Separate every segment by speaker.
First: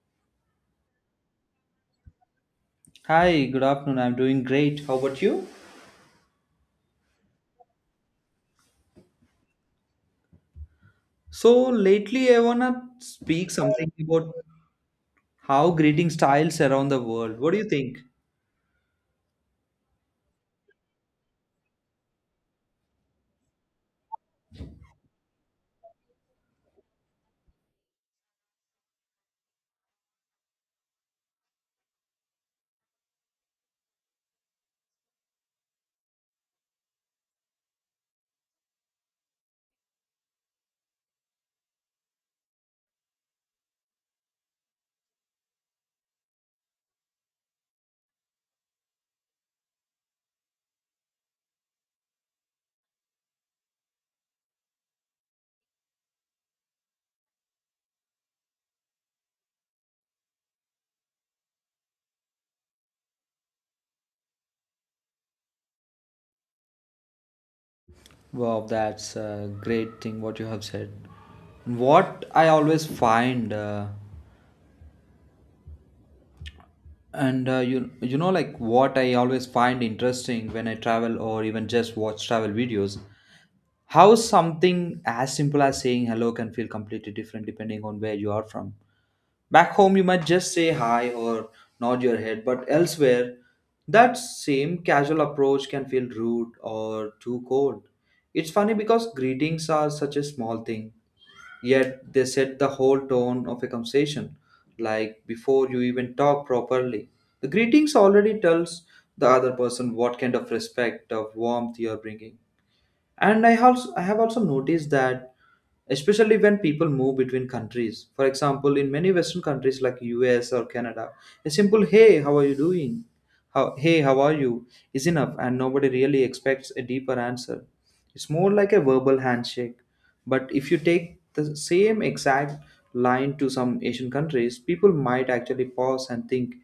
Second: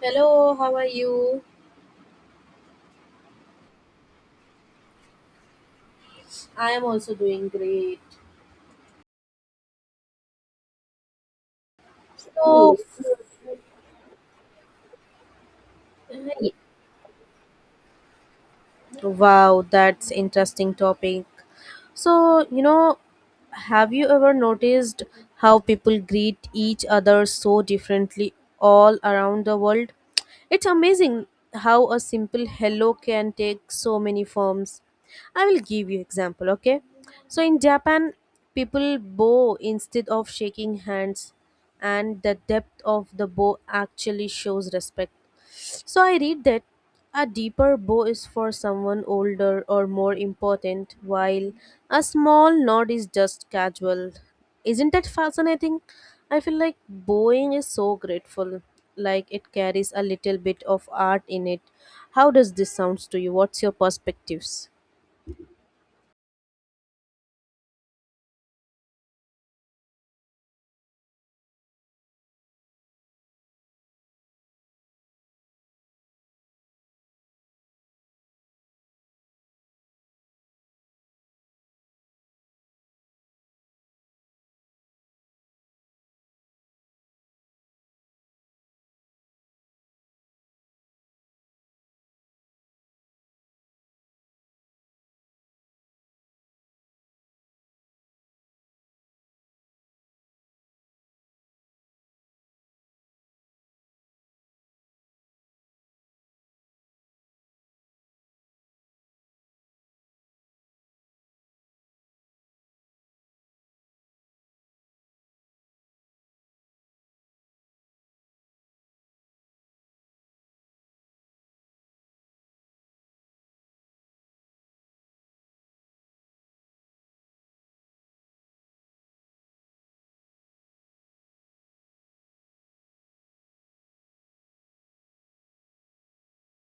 Speaker 1: Hello, how are you?
Speaker 2: Hi, good afternoon. I'm doing great. How about you?
Speaker 1: I am also doing great.
Speaker 2: So, lately I
Speaker 1: So,
Speaker 2: wanna speak something about how greeting
Speaker 1: Yeah.
Speaker 2: styles around the world. What do you think?
Speaker 1: Wow, that's interesting topic. So, you know, have you ever noticed how people greet each other so differently all around the world? It's amazing how a simple hello can take so many forms. I will give you example, okay? So in Japan, people bow instead of shaking hands and the depth of the bow actually shows respect. So I read that a deeper bow is for someone older or more important, while a small nod is just casual. Isn't that fascinating? I feel like bowing is so grateful, like it carries a little bit of art in it. How does this sounds to you? What's your perspectives?
Speaker 2: Wow, that's a great thing what you have said. What I always find, and you you know like what I always find interesting when I travel or even just watch travel videos, how something as simple as saying hello can feel completely different depending on where you are from. Back home, you might just say hi or nod your head, but elsewhere, that same casual approach can feel rude or too cold. It's funny because greetings are such a small thing, yet they set the whole tone of a conversation, like before you even talk properly. The greetings already tells the other person what kind of respect or warmth you're bringing. And i also i have also noticed that, especially when people move between countries. For example, in many western countries like US or Canada, a simple "hey, how are you doing how, hey how are you is enough and nobody really expects a deeper answer. It's more like a verbal handshake. But if you take the same exact line to some Asian countries, people might actually pause and think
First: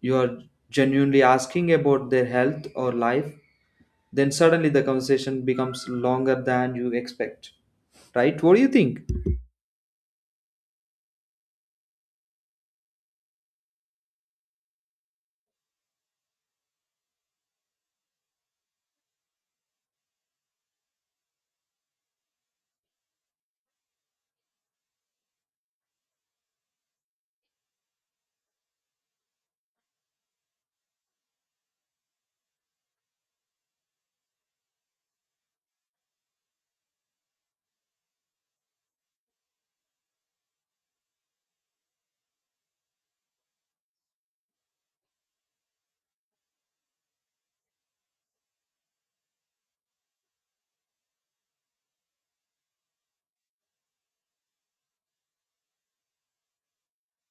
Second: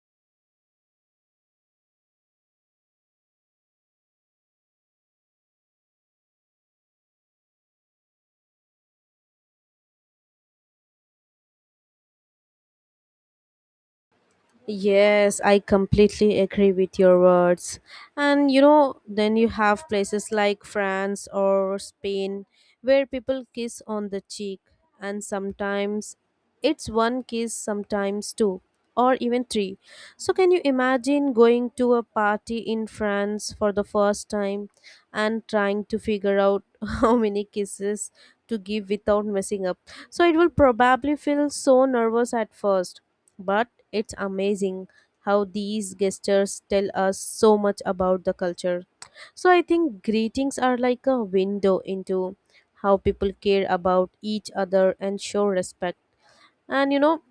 Speaker 2: you are genuinely asking about their health or life, then suddenly the conversation becomes longer than you expect. Right? What do you think?
Speaker 1: Yes, I completely agree with your words. And you know, then you have places like France or Spain where people kiss on the cheek, and sometimes it's one kiss, sometimes two, or even three. So, can you imagine going to a party in France for the first time and trying to figure out how many kisses to give without messing up? So, it will probably feel so nervous at first but it's amazing how these gestures tell us so much about the culture. So I think greetings are like a window into how people care about each other and show respect. And you know,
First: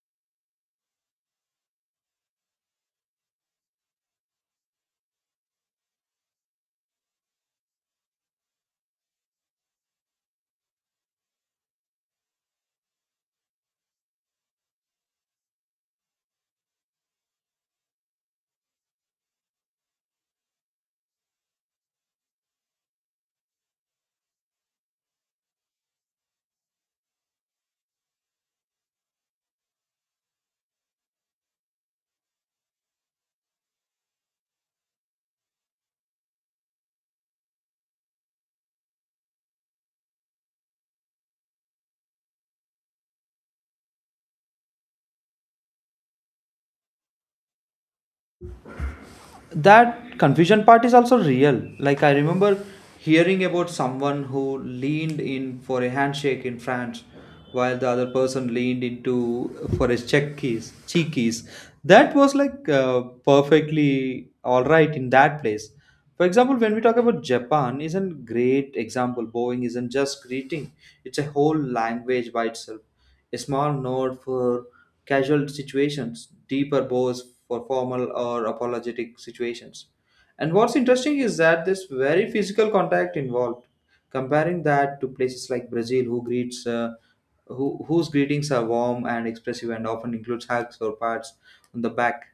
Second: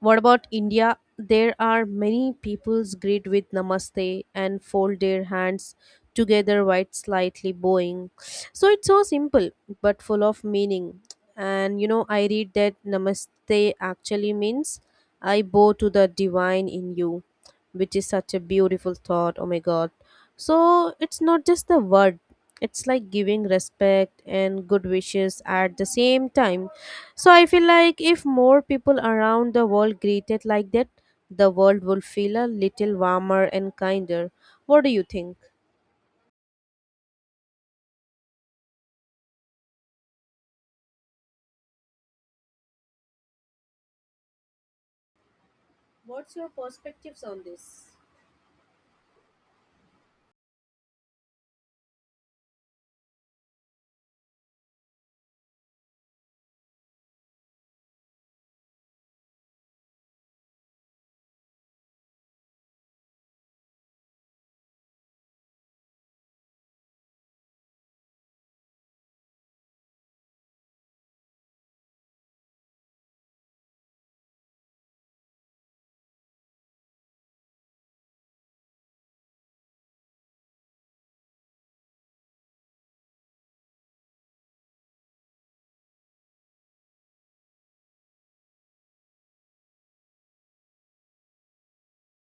Speaker 1: what about India? There are many peoples greet with namaste and fold their hands together while slightly bowing. So it's so simple but full of meaning. And you know, I read that namaste actually means I bow to the divine in you, which is such a beautiful thought. Oh my god. So it's not just the word, it's like giving respect and good wishes at the same time. So I feel like if more people around the world greeted like that, the world will feel a little warmer and kinder. What do you think? What's your perspectives on this?
Speaker 2: That confusion part is also real. Like, I remember hearing about someone who leaned in for a handshake in France while the other person leaned into for his cheek keys. That was like perfectly all right in that place. For example, when we talk about Japan, is a great example. Bowing isn't just greeting; it's a whole language by itself. A small nod for casual situations, deeper bows for formal or apologetic situations. And what's interesting is that this very physical contact involved, comparing that to places like Brazil, who greets, whose greetings are warm and expressive and often includes hugs or pats on the back,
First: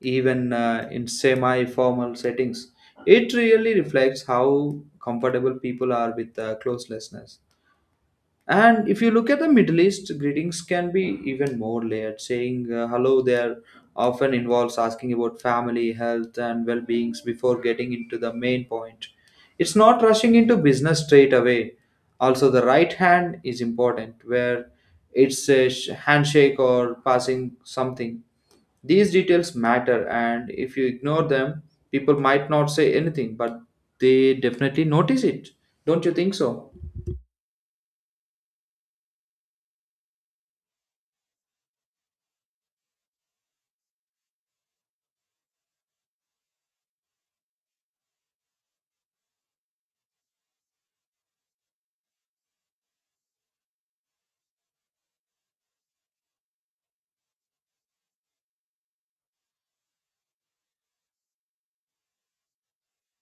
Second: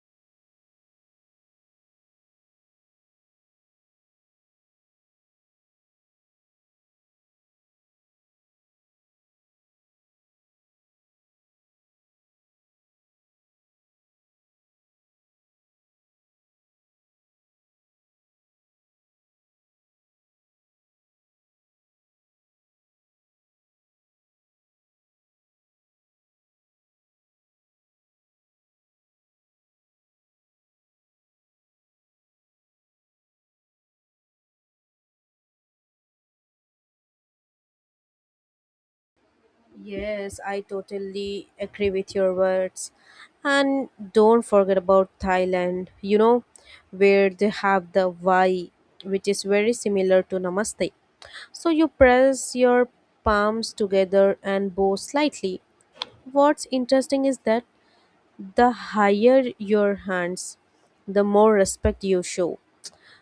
Speaker 2: even in semi-formal settings. It really reflects how comfortable people are with closelessness. And if you look at the Middle East, greetings can be even more layered. Saying hello there often involves asking about family, health, and well beings before getting into the main point. It's not rushing into business straight away. Also, the right hand is important, where it's a handshake or passing something. These details matter, and if you ignore them, people might not say anything, but they definitely notice it. Don't you think so?
Speaker 1: Yes, I totally agree with your words. And don't forget about Thailand, you know, where they have the Y, which is very similar to Namaste. So you press your palms together and bow slightly. What's interesting is that the higher your hands, the more respect you show.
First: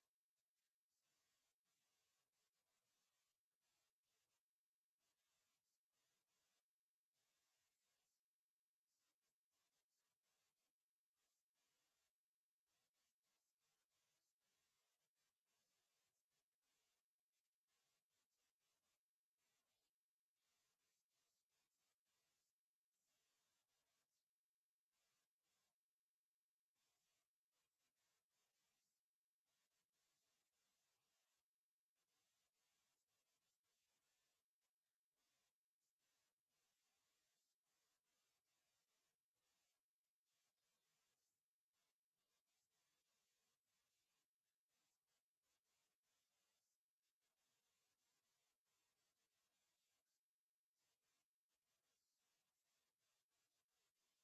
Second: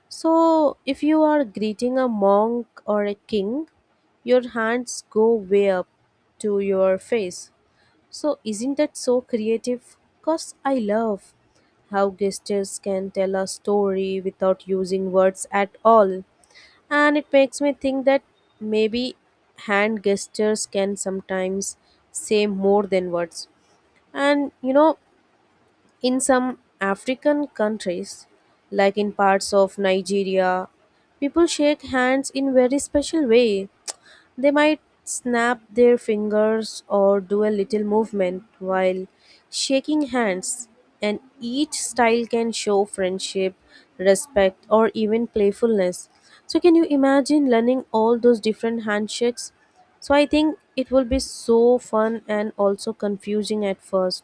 Speaker 1: So if you are greeting a monk or a king, your hands go way up to your face. So isn't that so creative? Cause I love how gestures can tell a story without using words at all. And it makes me think that maybe hand gestures can sometimes say more than words. And you know, in some African countries, like in parts of Nigeria, people shake hands in very special way. They might snap their fingers or do a little movement while shaking hands, and each style can show friendship, respect, or even playfulness. So, can you imagine learning all those different handshakes? So, I think it will be so fun and also confusing at first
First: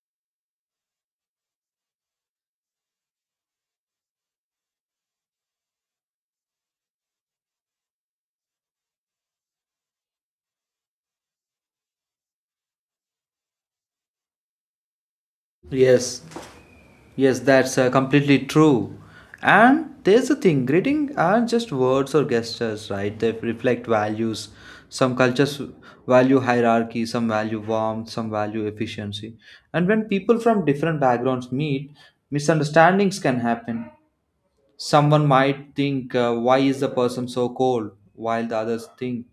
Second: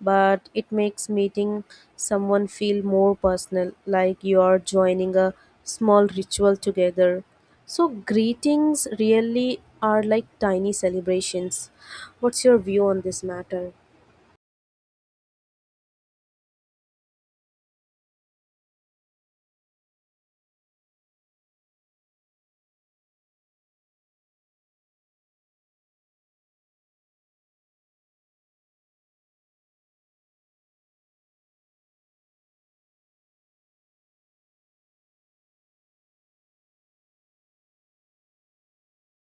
Speaker 1: but it makes meeting someone feel more personal, like you are joining a small ritual together. So, greetings really are like tiny celebrations. What's your view on this matter?
Speaker 2: Yes, Yes, that's completely true. And there's a thing, greeting are just words or gestures, right? They reflect values. Some cultures value hierarchy, some value warmth, some value efficiency. And when people from different backgrounds meet, misunderstandings can happen. Someone might think, why is the person so cold? While the others think,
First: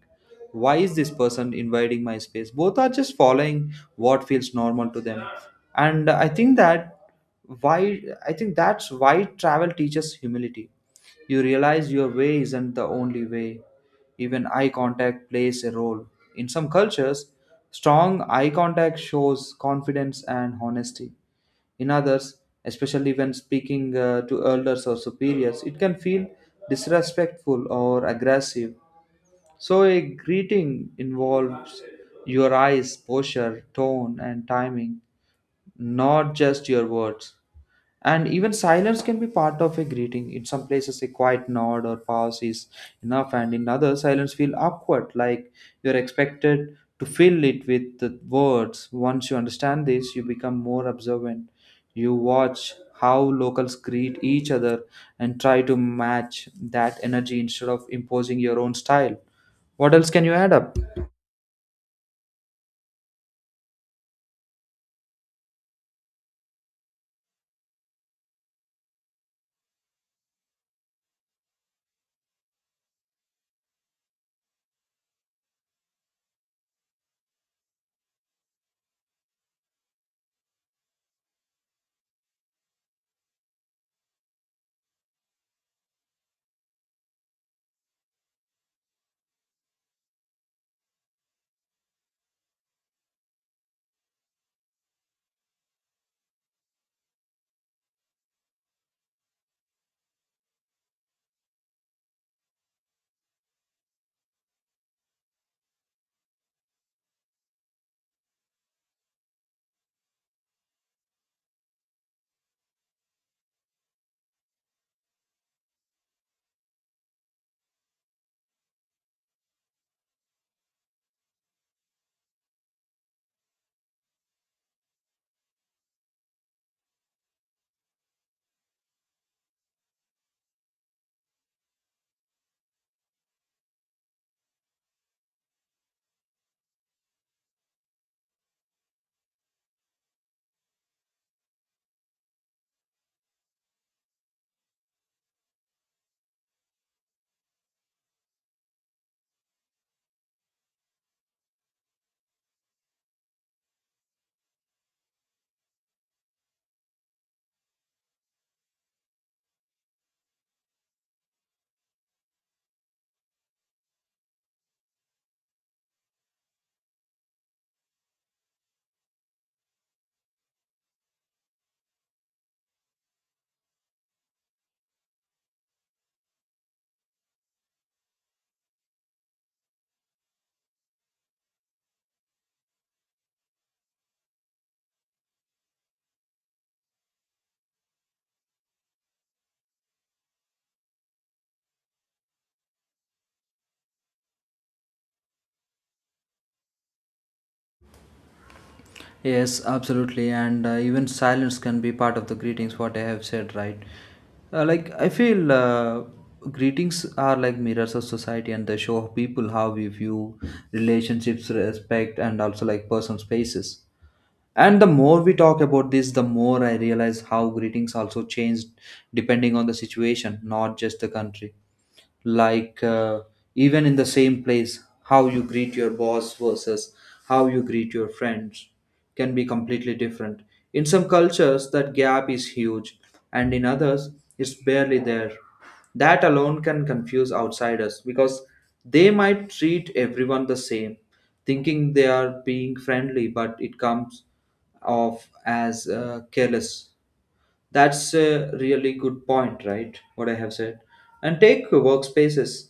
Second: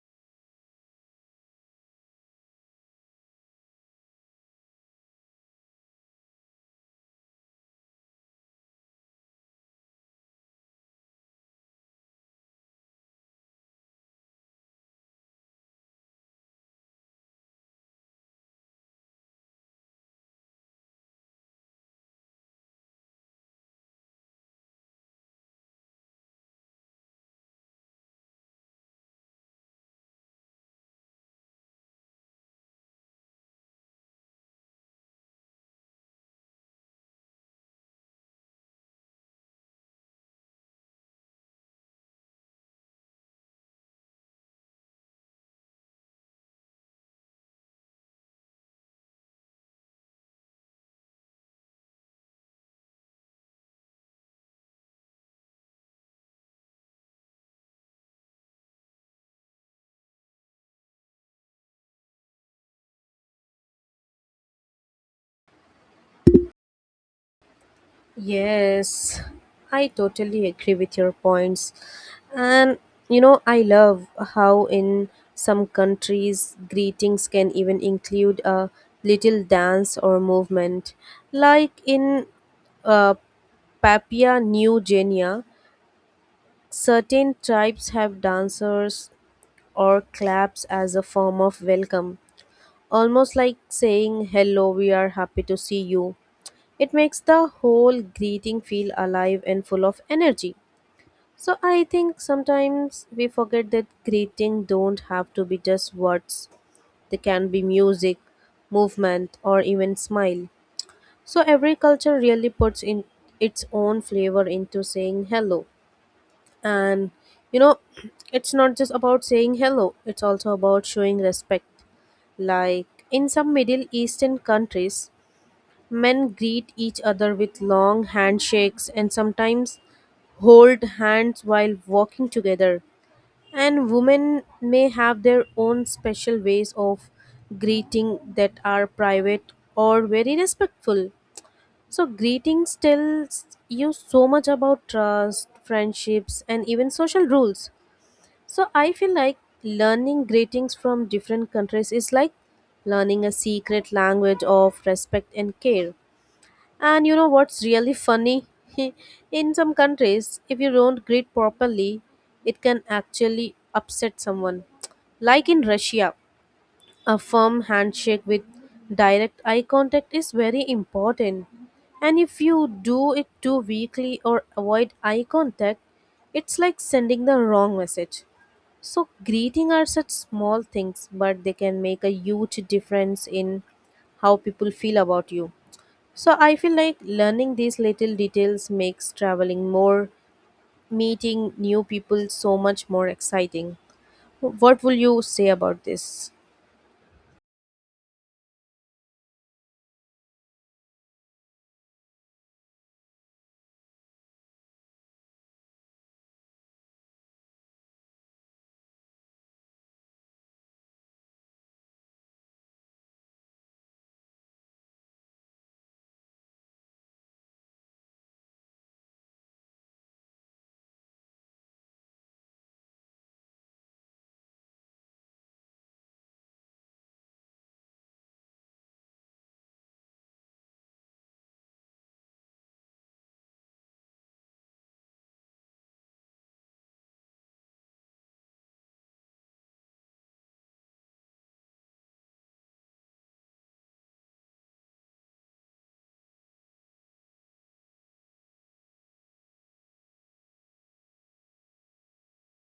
Speaker 2: why is this person invading my space? Both are just following what feels normal to them. And I think that why I think that's why travel teaches humility. You realize your way isn't the only way. Even eye contact plays a role. In some cultures, strong eye contact shows confidence and honesty. In others, especially when speaking to elders or superiors, it can feel disrespectful or aggressive. So, a greeting involves your eyes, posture, tone, and timing, not just your words. And even silence can be part of a greeting. In some places a quiet nod or pause is enough, and in others silence feels awkward, like you're expected to fill it with the words. Once you understand this, you become more observant. You watch how locals greet each other and try to match that energy instead of imposing your own style. What else can you add up?
Speaker 1: Yes, I totally agree with your points. And you know, I love how in some countries greetings can even include a little dance or movement. Like in uh, Papua New Guinea, certain tribes have dancers or claps as a form of welcome, almost like saying, Hello, we are happy to see you. It makes the whole greeting feel alive and full of energy. So I think sometimes we forget that greeting don't have to be just words. They can be music, movement, or even smile. So every culture really puts in its own flavor into saying hello. And you know, it's not just about saying hello, it's also about showing respect. Like in some Middle Eastern countries, men greet each other with long handshakes and sometimes hold hands while walking together. And women may have their own special ways of greeting that are private or very respectful. So, greetings tells you so much about trust, friendships, and even social rules. So I feel like learning greetings from different countries is like learning a secret language of respect and care. And you know what's really funny? In some countries, if you don't greet properly, it can actually upset someone. Like in Russia, a firm handshake with direct eye contact is very important. And if you do it too weakly or avoid eye contact, it's like sending the wrong message. So, greeting are such small things, but they can make a huge difference in how people feel about you. So, I feel like learning these little details makes traveling more, meeting new people so much more exciting. What will you say about this?
Speaker 2: Yes, absolutely, and even silence can be part of the greetings. What I have said, right? Like I feel greetings are like mirrors of society, and they show people how we view relationships, respect, and also like personal spaces. And the more we talk about this, the more I realize how greetings also change depending on the situation, not just the country, like even in the same place, how you greet your boss versus how you greet your friends can be completely different. In some cultures that gap is huge, and in others it's barely there. That alone can confuse outsiders, because they might treat everyone the same, thinking they are being friendly, but it comes off as careless. That's a really good point, right? What I have said. And take workspaces.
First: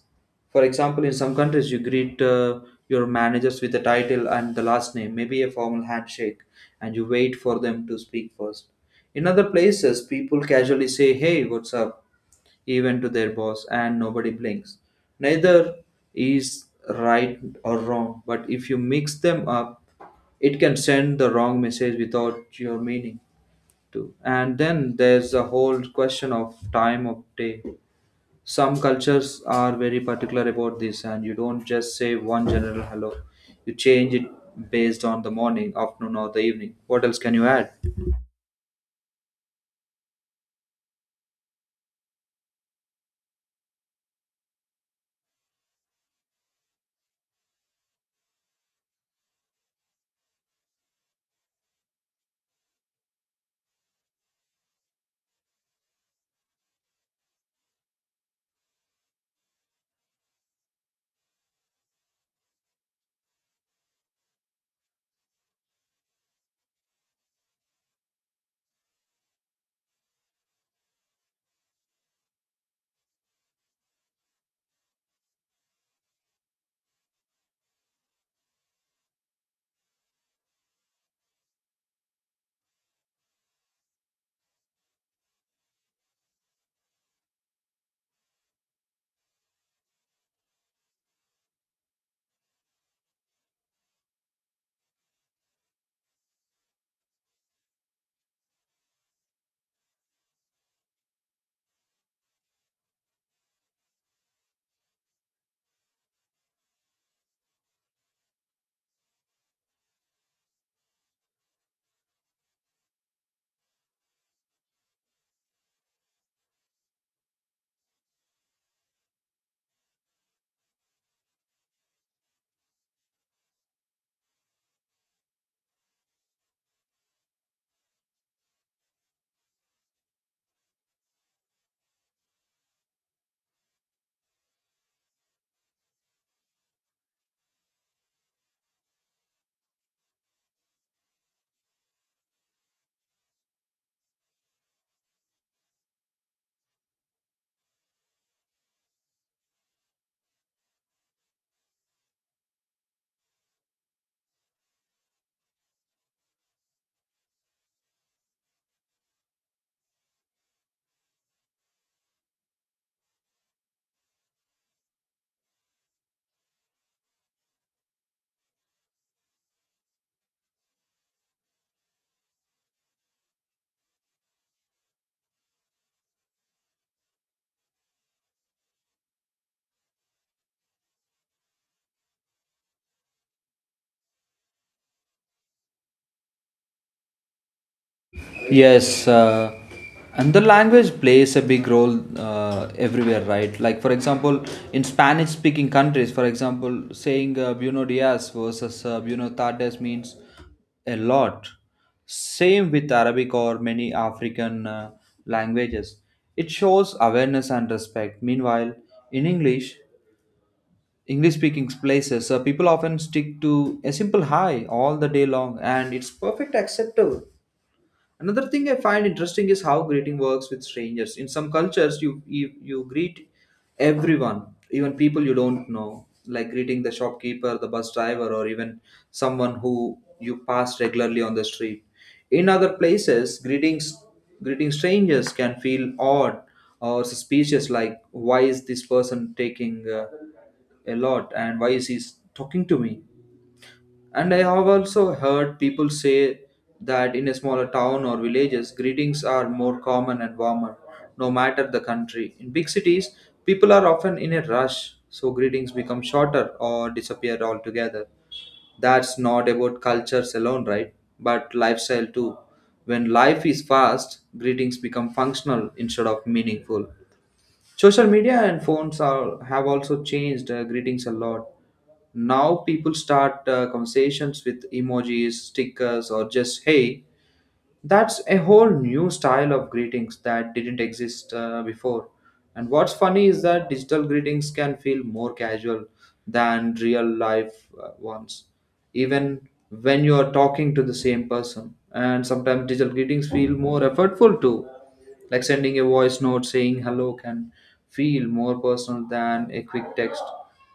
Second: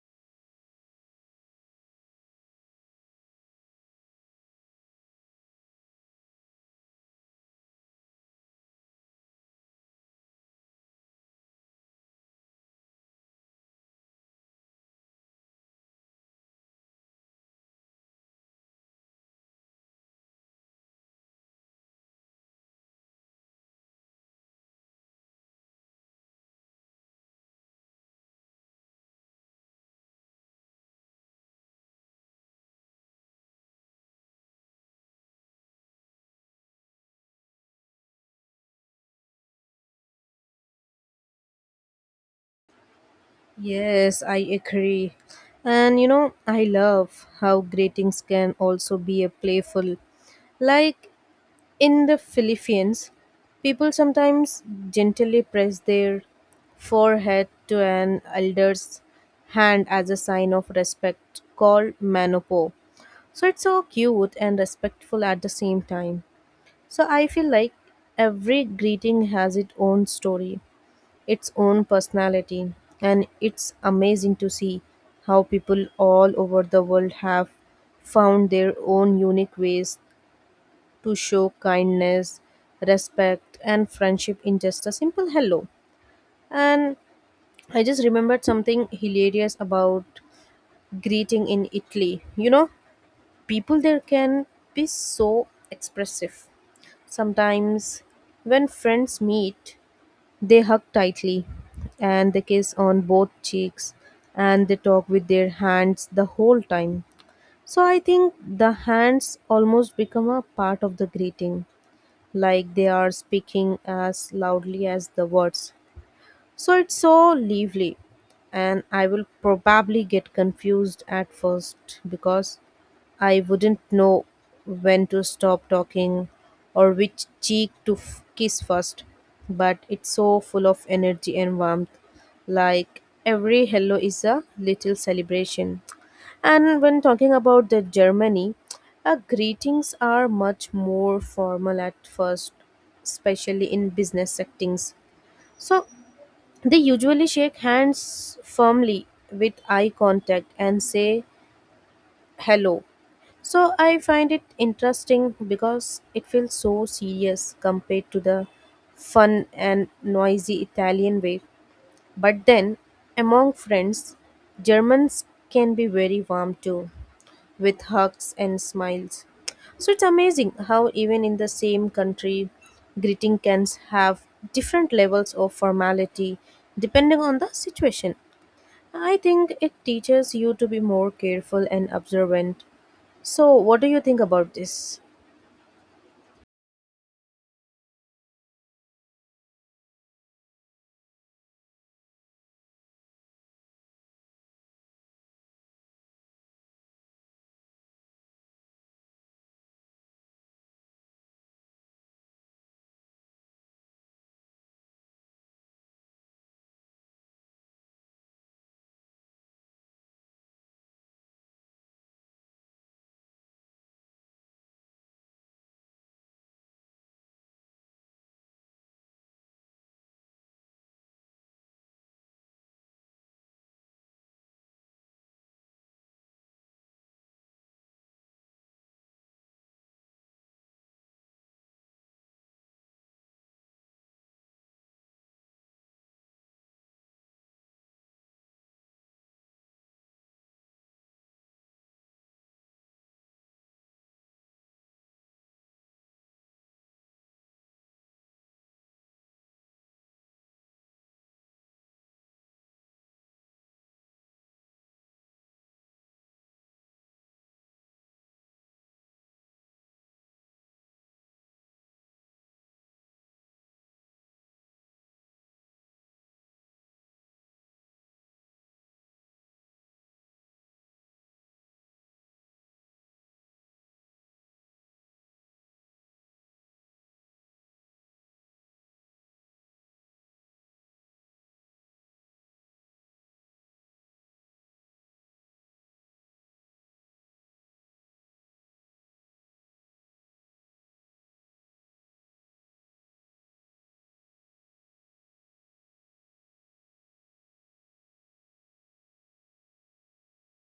Speaker 2: For example, in some countries, you greet your managers with the title and the last name, maybe a formal handshake, and you wait for them to speak first. In other places, people casually say, "Hey, what's up?" even to their boss, and nobody blinks. Neither is right or wrong, but if you mix them up, it can send the wrong message without your meaning too. And then there's a whole question of time of day. Some cultures are very particular about this, and you don't just say one general hello. You change it based on the morning, afternoon, or the evening. What else can you add?
Speaker 1: Yes, I agree. And you know, I love how greetings can also be a playful. Like in the Philippines, people sometimes gently press their forehead to an elder's hand as a sign of respect called manopo. So it's so cute and respectful at the same time. So I feel like every greeting has its own story, its own personality, and it's amazing to see how people all over the world have found their own unique ways to show kindness, respect, and friendship in just a simple hello. And I just remembered something hilarious about greeting in Italy. You know, people there can be so expressive. Sometimes, when friends meet, they hug tightly and they kiss on both cheeks and they talk with their hands the whole time. So I think the hands almost become a part of the greeting like they are speaking as loudly as the words. So it's so lively, and I will probably get confused at first because I wouldn't know when to stop talking or which cheek to kiss first. But it's so full of energy and warmth, like every hello is a little celebration. And when talking about the Germany, greetings are much more formal at first, especially in business settings. So they usually shake hands firmly with eye contact and say hello. So I find it interesting because it feels so serious compared to the fun and noisy Italian way. But then, among friends, Germans can be very warm too with hugs and smiles. So it's amazing how, even in the same country, greeting can have different levels of formality depending on the situation. I think it teaches you to be more careful and observant. So, what do you think about this?
Speaker 2: Yes, and the language plays a big role everywhere, right? Like, for example, in Spanish speaking countries, for example, saying Buenos Dias versus Buenos Tardes means a lot. Same with Arabic or many African languages. It shows awareness and respect. Meanwhile, in English, English speaking places, people often stick to a simple hi all the day long, and it's perfect acceptable. Another thing I find interesting is how greeting works with strangers. In some cultures, you greet everyone, even people you don't know, like greeting the shopkeeper, the bus driver, or even someone who you pass regularly on the street. In other places, greeting strangers can feel odd or suspicious, like why is this person taking a lot, and why is he talking to me? And I have also heard people say that in a smaller town or villages, greetings are more common and warmer, no matter the country. In big cities, people are often in a rush, so greetings become shorter or disappear altogether. That's not about cultures alone, right? But lifestyle too. When life is fast, greetings become functional instead of meaningful. Social media and phones are have also changed greetings a lot. Now people start conversations with emojis, stickers, or just hey. That's a whole new style of greetings that didn't exist before. And what's funny is that digital greetings can feel more casual than real life ones, even when you're talking to the same person. And sometimes digital greetings feel more effortful too. Like sending a voice note saying hello can feel more personal than a quick text.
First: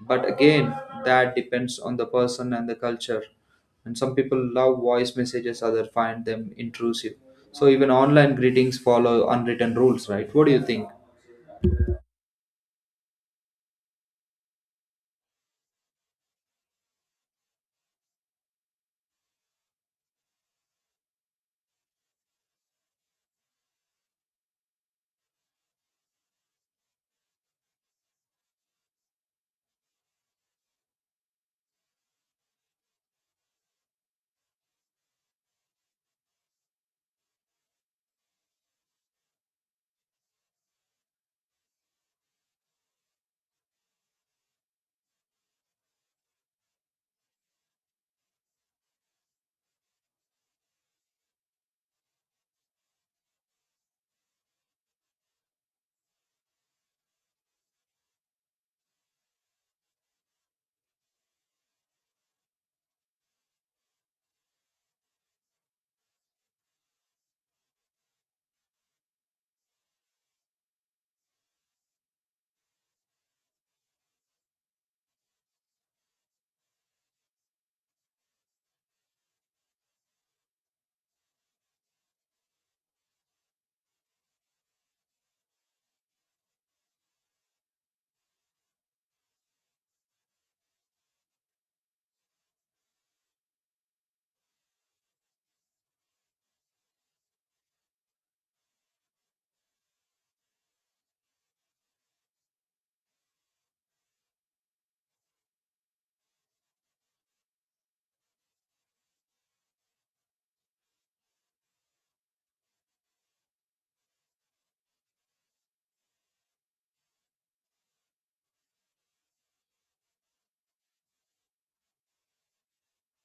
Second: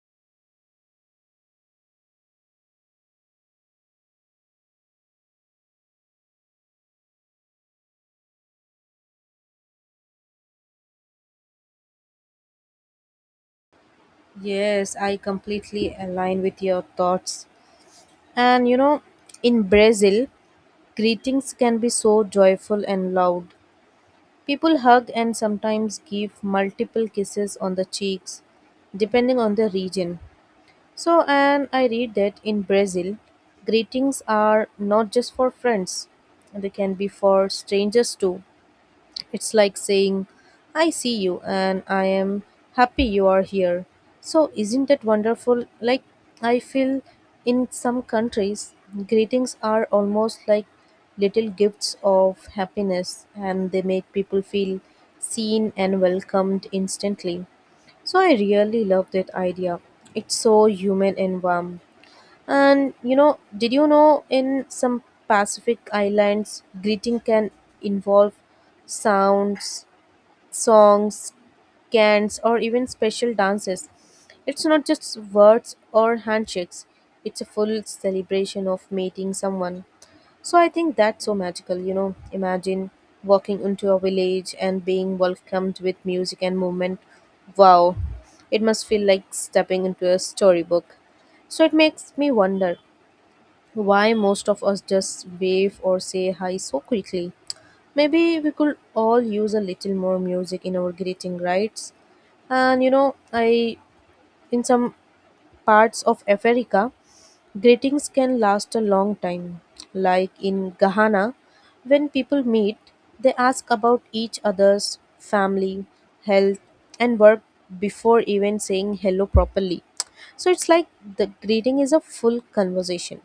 Speaker 2: But again, that depends on the person and the culture. And some people love voice messages, others find them intrusive. So even online greetings follow unwritten rules, right? What do you think?
Speaker 1: Yes, I completely align with your thoughts. And you know, in Brazil, greetings can be so joyful and loud. People hug and sometimes give multiple kisses on the cheeks, depending on the region. So, and I read that in Brazil, greetings are not just for friends, they can be for strangers too. It's like saying, I see you and I am happy you are here. So, isn't that wonderful? Like, I feel in some countries, greetings are almost like little gifts of happiness and they make people feel seen and welcomed instantly. So I really love that idea. It's so human and warm. And you know, did you know in some Pacific islands, greeting can involve sounds, songs, chants, or even special dances? It's not just words or handshakes, it's a full celebration of meeting someone. So I think that's so magical, you know. Imagine walking into a village and being welcomed with music and movement. Wow, it must feel like stepping into a storybook. So it makes me wonder why most of us just wave or say hi so quickly? Maybe we could all use a little more music in our greeting, right? And you know, I in some parts of Africa, greetings can last a long time. Like in Ghana, when people meet, they ask about each other's family, health, and work before even saying hello properly. So it's like the greeting is a full conversation.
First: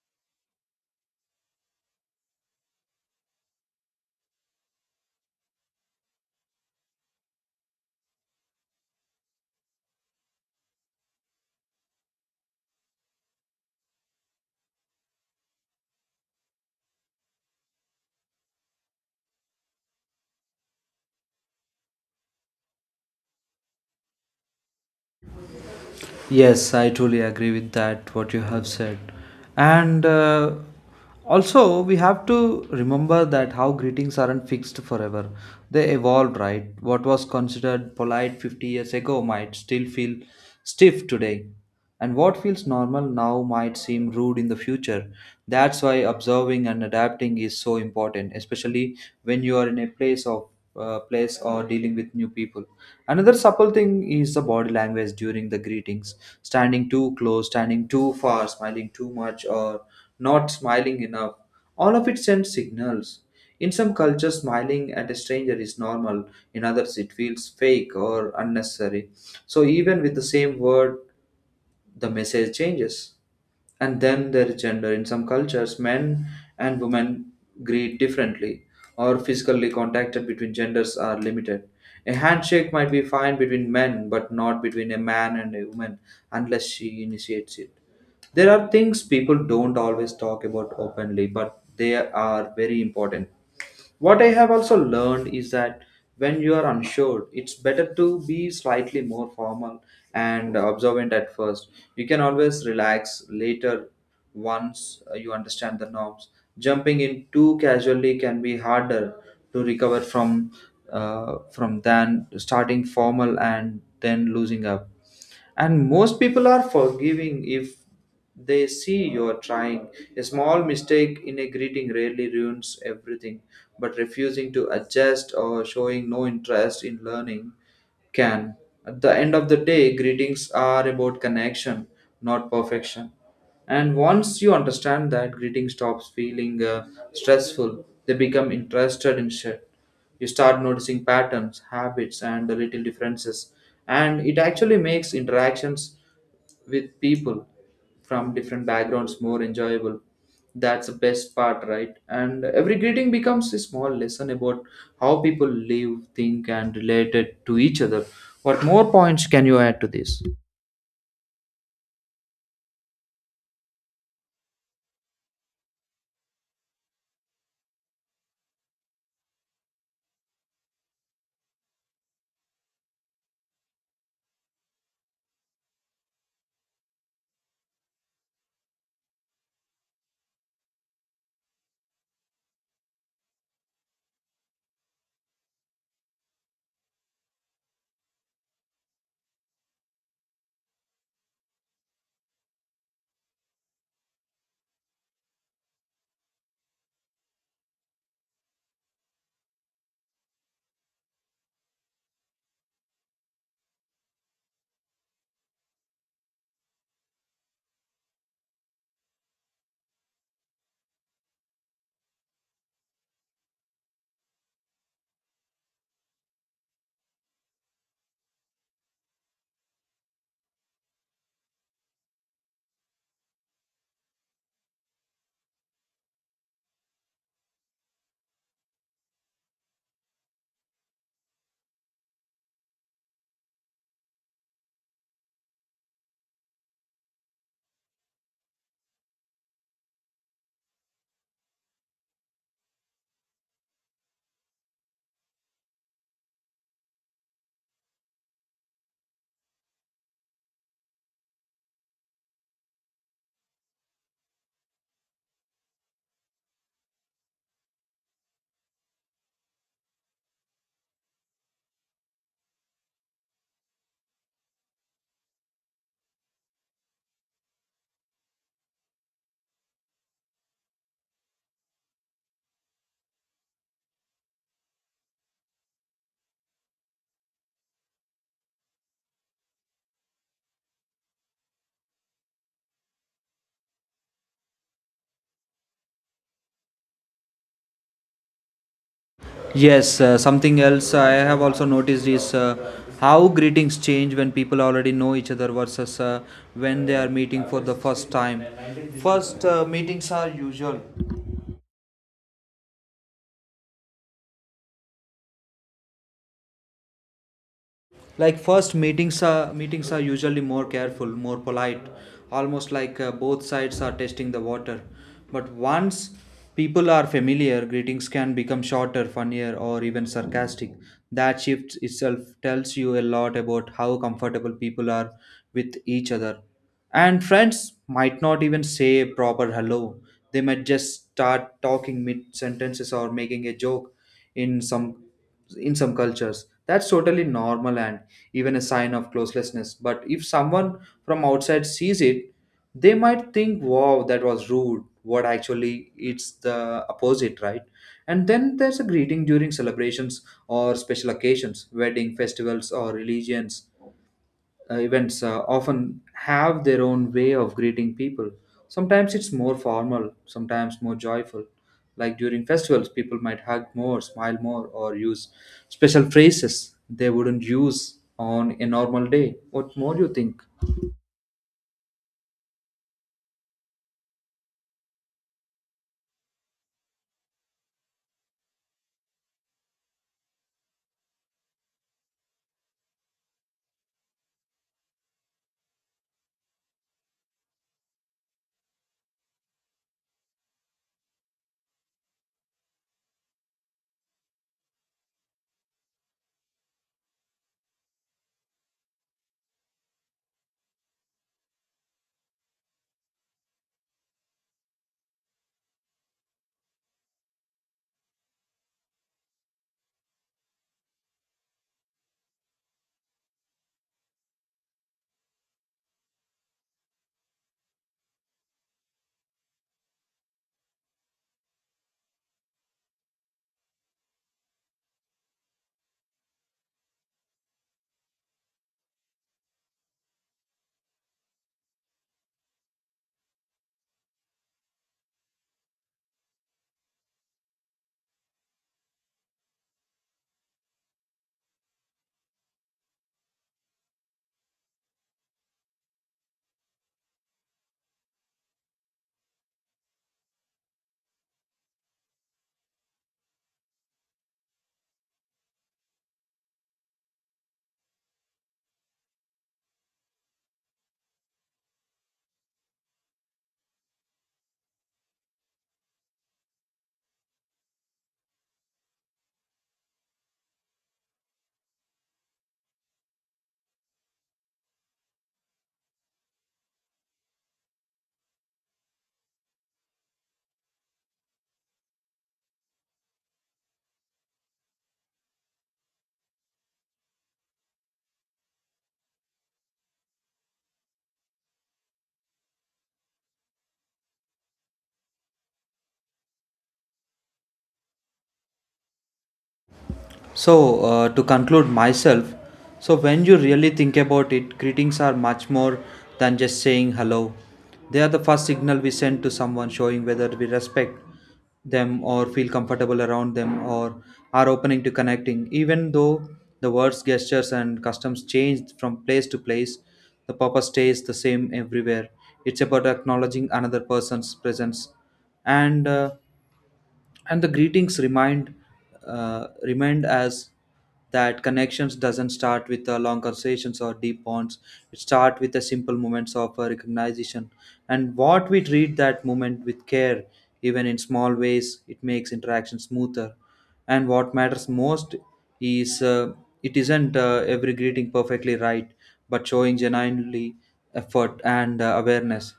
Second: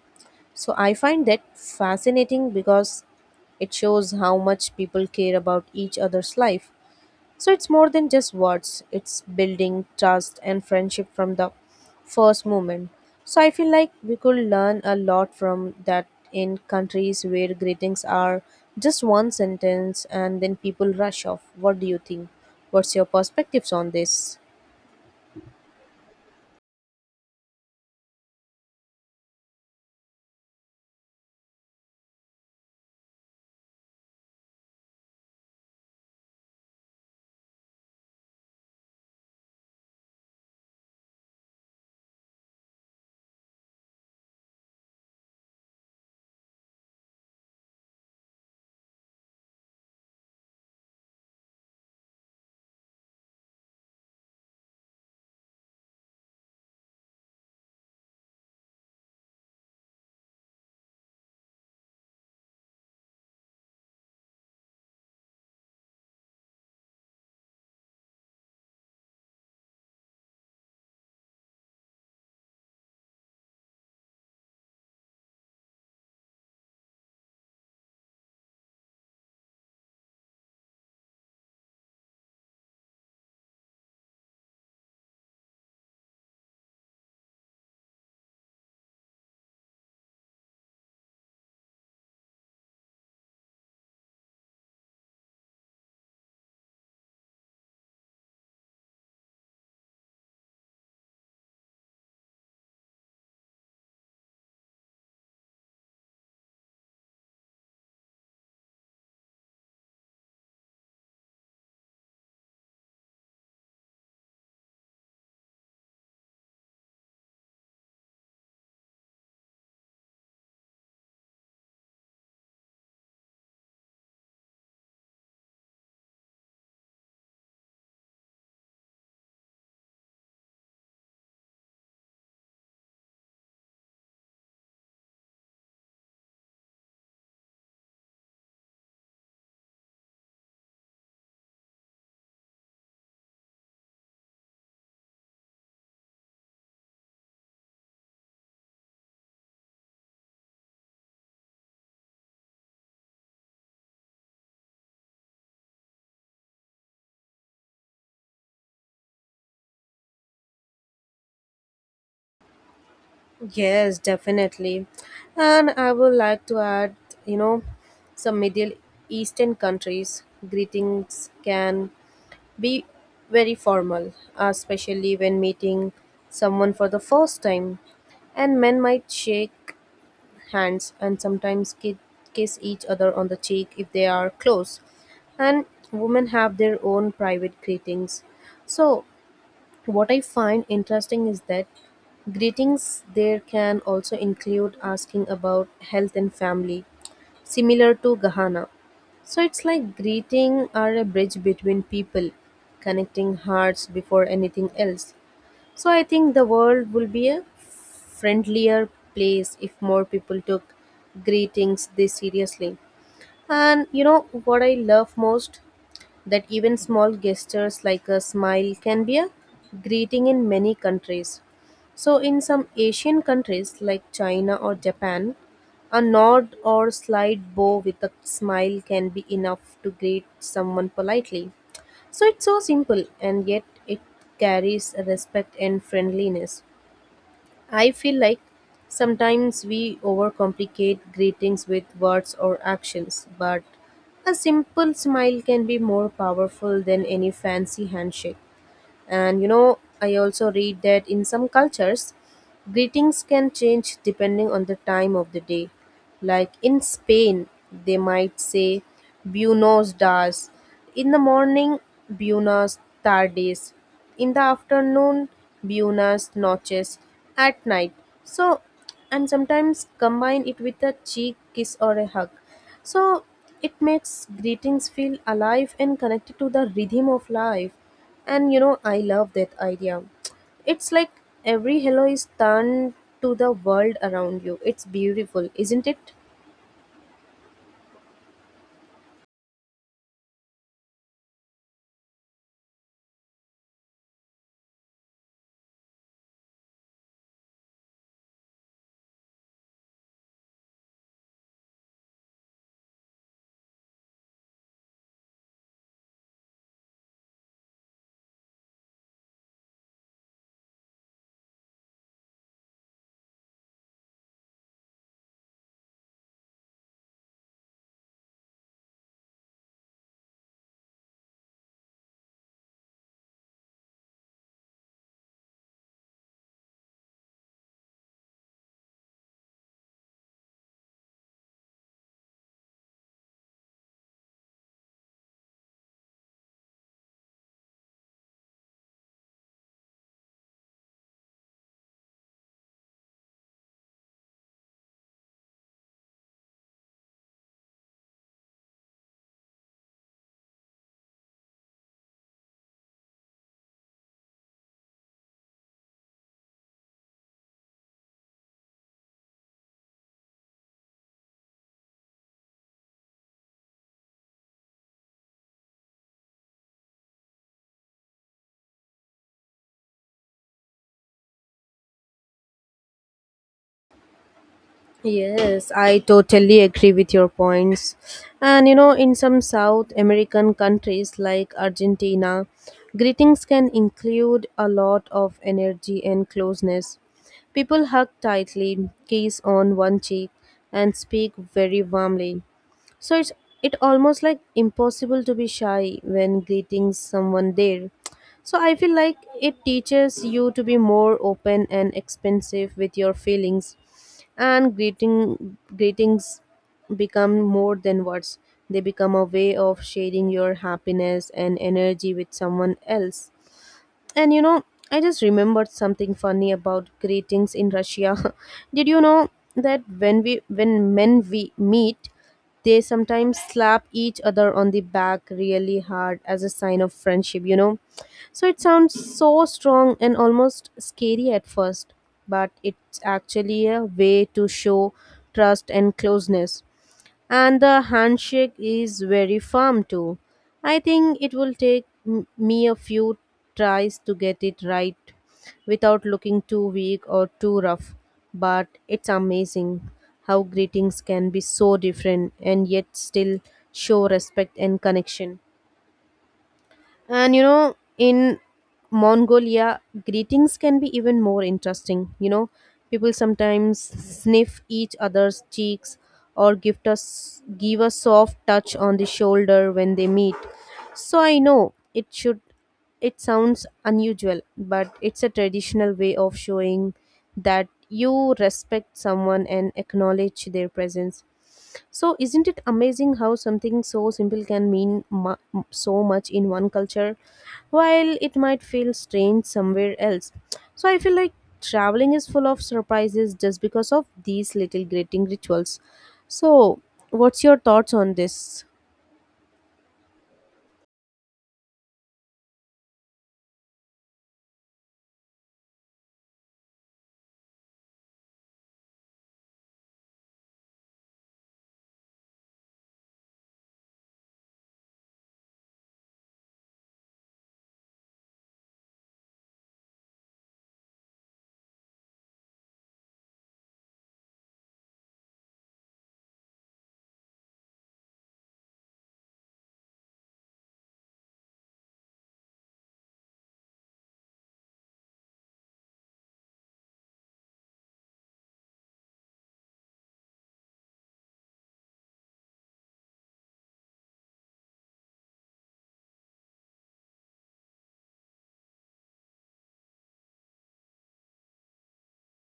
Speaker 1: So I find that fascinating because it shows how much people care about each other's life. So it's more than just words, it's building trust and friendship from the first moment. So I feel like we could learn a lot from that in countries where greetings are just one sentence and then people rush off. What do you think? What's your perspectives on this?
Speaker 2: Yes, I truly agree with that, what you have said. And also, we have to remember that how greetings aren't fixed forever. They evolved, right? What was considered polite 50 years ago might still feel stiff today. And what feels normal now might seem rude in the future. That's why observing and adapting is so important, especially when you are in a place of place or dealing with new people. Another supple thing is the body language during the greetings. Standing too close, standing too far, smiling too much, or not smiling enough. All of it sends signals. In some cultures, smiling at a stranger is normal. In others, it feels fake or unnecessary. So even with the same word, the message changes. And then there is gender. In some cultures, men and women greet differently, or physically contacted between genders are limited. A handshake might be fine between men, but not between a man and a woman unless she initiates it. There are things people don't always talk about openly, but they are very important. What I have also learned is that when you are unsure, it's better to be slightly more formal and observant at first. You can always relax later once you understand the norms. Jumping in too casually can be harder to recover from than starting formal and then losing up. And most people are forgiving if they see you're trying. A small mistake in a greeting rarely ruins everything, but refusing to adjust or showing no interest in learning can. At the end of the day, greetings are about connection, not perfection. And once you understand that, greeting stops feeling stressful. They become interested instead. You start noticing patterns, habits, and the little differences, and it actually makes interactions with people from different backgrounds more enjoyable. That's the best part, right? And every greeting becomes a small lesson about how people live, think, and related to each other. What more points can you add to this?
Speaker 1: Yes, definitely. And I would like to add, you know, some Middle Eastern countries, greetings can be very formal, especially when meeting someone for the first time. And men might shake hands and sometimes kiss each other on the cheek if they are close. And women have their own private greetings. So, what I find interesting is that greetings there can also include asking about health and family similar to Ghana. So it's like greeting are a bridge between people, connecting hearts before anything else. So I think the world will be a friendlier place if more people took greetings this seriously. And you know what I love most? That even small gestures like a smile can be a greeting in many countries. So, in some Asian countries like China or Japan, a nod or slight bow with a smile can be enough to greet someone politely. So, it's so simple and yet it carries respect and friendliness. I feel like sometimes we overcomplicate greetings with words or actions, but a simple smile can be more powerful than any fancy handshake. And you know, I also read that in some cultures, greetings can change depending on the time of the day. Like in Spain, they might say Buenos dias in the morning, Buenas tardes in the afternoon, Buenas noches at night. So, and sometimes combine it with a cheek kiss or a hug. So, it makes greetings feel alive and connected to the rhythm of life. And you know, I love that idea. It's like every hello is turned to the world around you. It's beautiful, isn't it?
Speaker 2: Yes, something else I have also noticed is how greetings change when people already know each other versus when they are meeting for the first time. First meetings are usual, like first meetings are usually more careful, more polite, almost like both sides are testing the water. But once people are familiar, greetings can become shorter, funnier, or even sarcastic. That shift itself tells you a lot about how comfortable people are with each other. And friends might not even say a proper hello. They might just start talking mid sentences or making a joke in some cultures. That's totally normal and even a sign of closelessness. But if someone from outside sees it, they might think, wow, that was rude. What actually it's the opposite, right? And then there's a greeting during celebrations or special occasions. Wedding, festivals, or religions events often have their own way of greeting people. Sometimes it's more formal, sometimes more joyful. Like during festivals, people might hug more, smile more, or use special phrases they wouldn't use on a normal day. What more do you think?
Speaker 1: Yes, I totally agree with your points. And you know, in some South American countries like Argentina, greetings can include a lot of energy and closeness. People hug tightly, kiss on one cheek, and speak very warmly. So it's it almost like impossible to be shy when greeting someone there. So I feel like it teaches you to be more open and expansive with your feelings, and greetings become more than words. They become a way of sharing your happiness and energy with someone else. And you know, I just remembered something funny about greetings in Russia. Did you know that when men we meet, they sometimes slap each other on the back really hard as a sign of friendship, you know? So it sounds so strong and almost scary at first, but it's actually a way to show trust and closeness, and the handshake is very firm too. I think it will take me a few tries to get it right without looking too weak or too rough, but it's amazing how greetings can be so different and yet still show respect and connection. And you know, in Mongolia, greetings can be even more interesting. You know, people sometimes sniff each other's cheeks or give a soft touch on the shoulder when they meet. So I know it sounds unusual, but it's a traditional way of showing that you respect someone and acknowledge their presence. So, isn't it amazing how something so simple can mean so much in one culture while it might feel strange somewhere else? So, I feel like traveling is full of surprises just because of these little greeting rituals. So, what's your thoughts on this?
Speaker 2: So, to conclude myself, so when you really think about it, greetings are much more than just saying hello. They are the first signal we send to someone, showing whether we respect them or feel comfortable around them or are opening to connecting. Even though the words, gestures, and customs change from place to place, the purpose stays the same everywhere. It's about acknowledging another person's presence. And uh, and the greetings remind remind us that connections doesn't start with long conversations or deep bonds. It starts with the simple moments of recognition. And what we treat that moment with care, even in small ways, it makes interaction smoother. And what matters most is it isn't every greeting perfectly right, but showing genuinely effort and awareness,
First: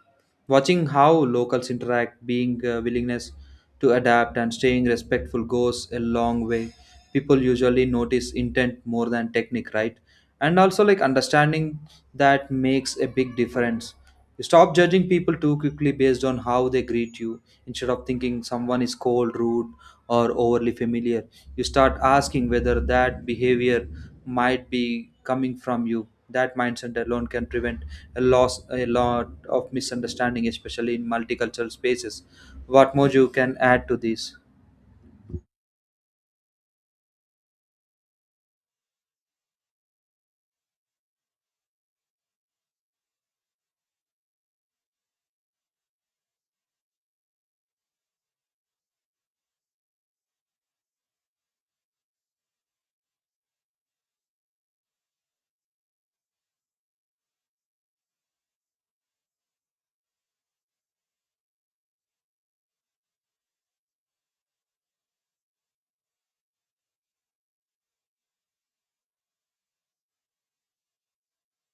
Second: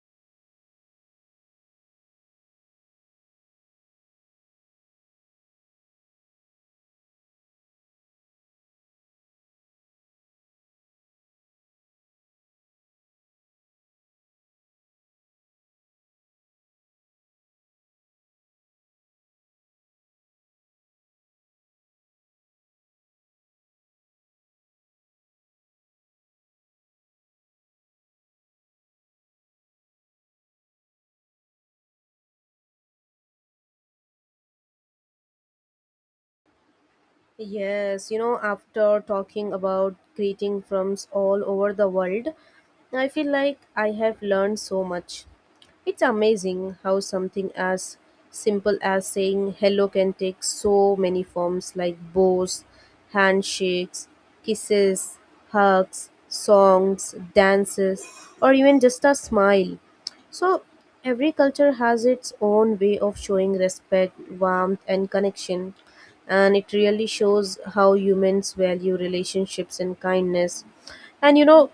Speaker 2: watching how locals interact, being willingness to adapt and staying respectful goes a long way. People usually notice intent more than technique, right? And also like understanding that makes a big difference. You stop judging people too quickly based on how they greet you. Instead of thinking someone is cold, rude, or overly familiar, you start asking whether that behavior might be coming from you. That mindset alone can prevent a lot of misunderstanding, especially in multicultural spaces. What more you can add to this?
Speaker 1: Yes, you know, after talking about greeting from all over the world, I feel like I have learned so much. It's amazing how something as simple as saying hello can take so many forms, like bows, handshakes, kisses, hugs, songs, dances, or even just a smile. So, every culture has its own way of showing respect, warmth, and connection, and it really shows how humans value relationships and kindness. And you know,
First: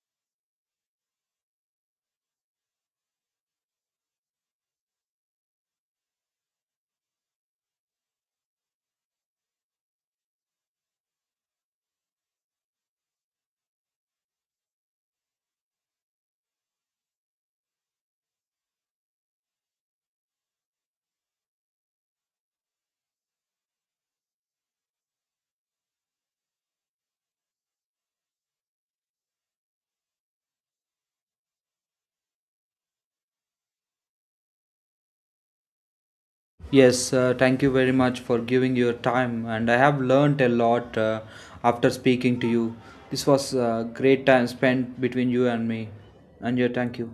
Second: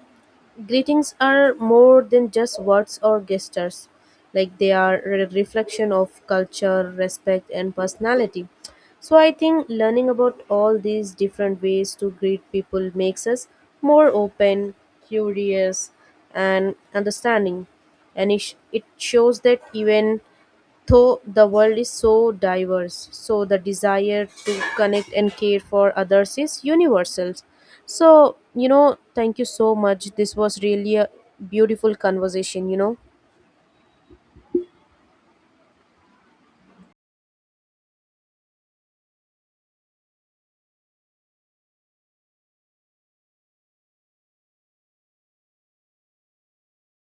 Speaker 1: greetings are more than just words or gestures. Like, they are a reflection of culture, respect and personality. So I think learning about all these different ways to greet people makes us more open, curious, and understanding. And it shows that even though the world is so diverse, so the desire to connect and care for others is universal. So, you know, thank you so much. This was really a beautiful conversation, you know.
Speaker 2: Yes, thank you very much for giving your time, and I have learned a lot after speaking to you. This was a great time spent between you and me, and yeah, thank you.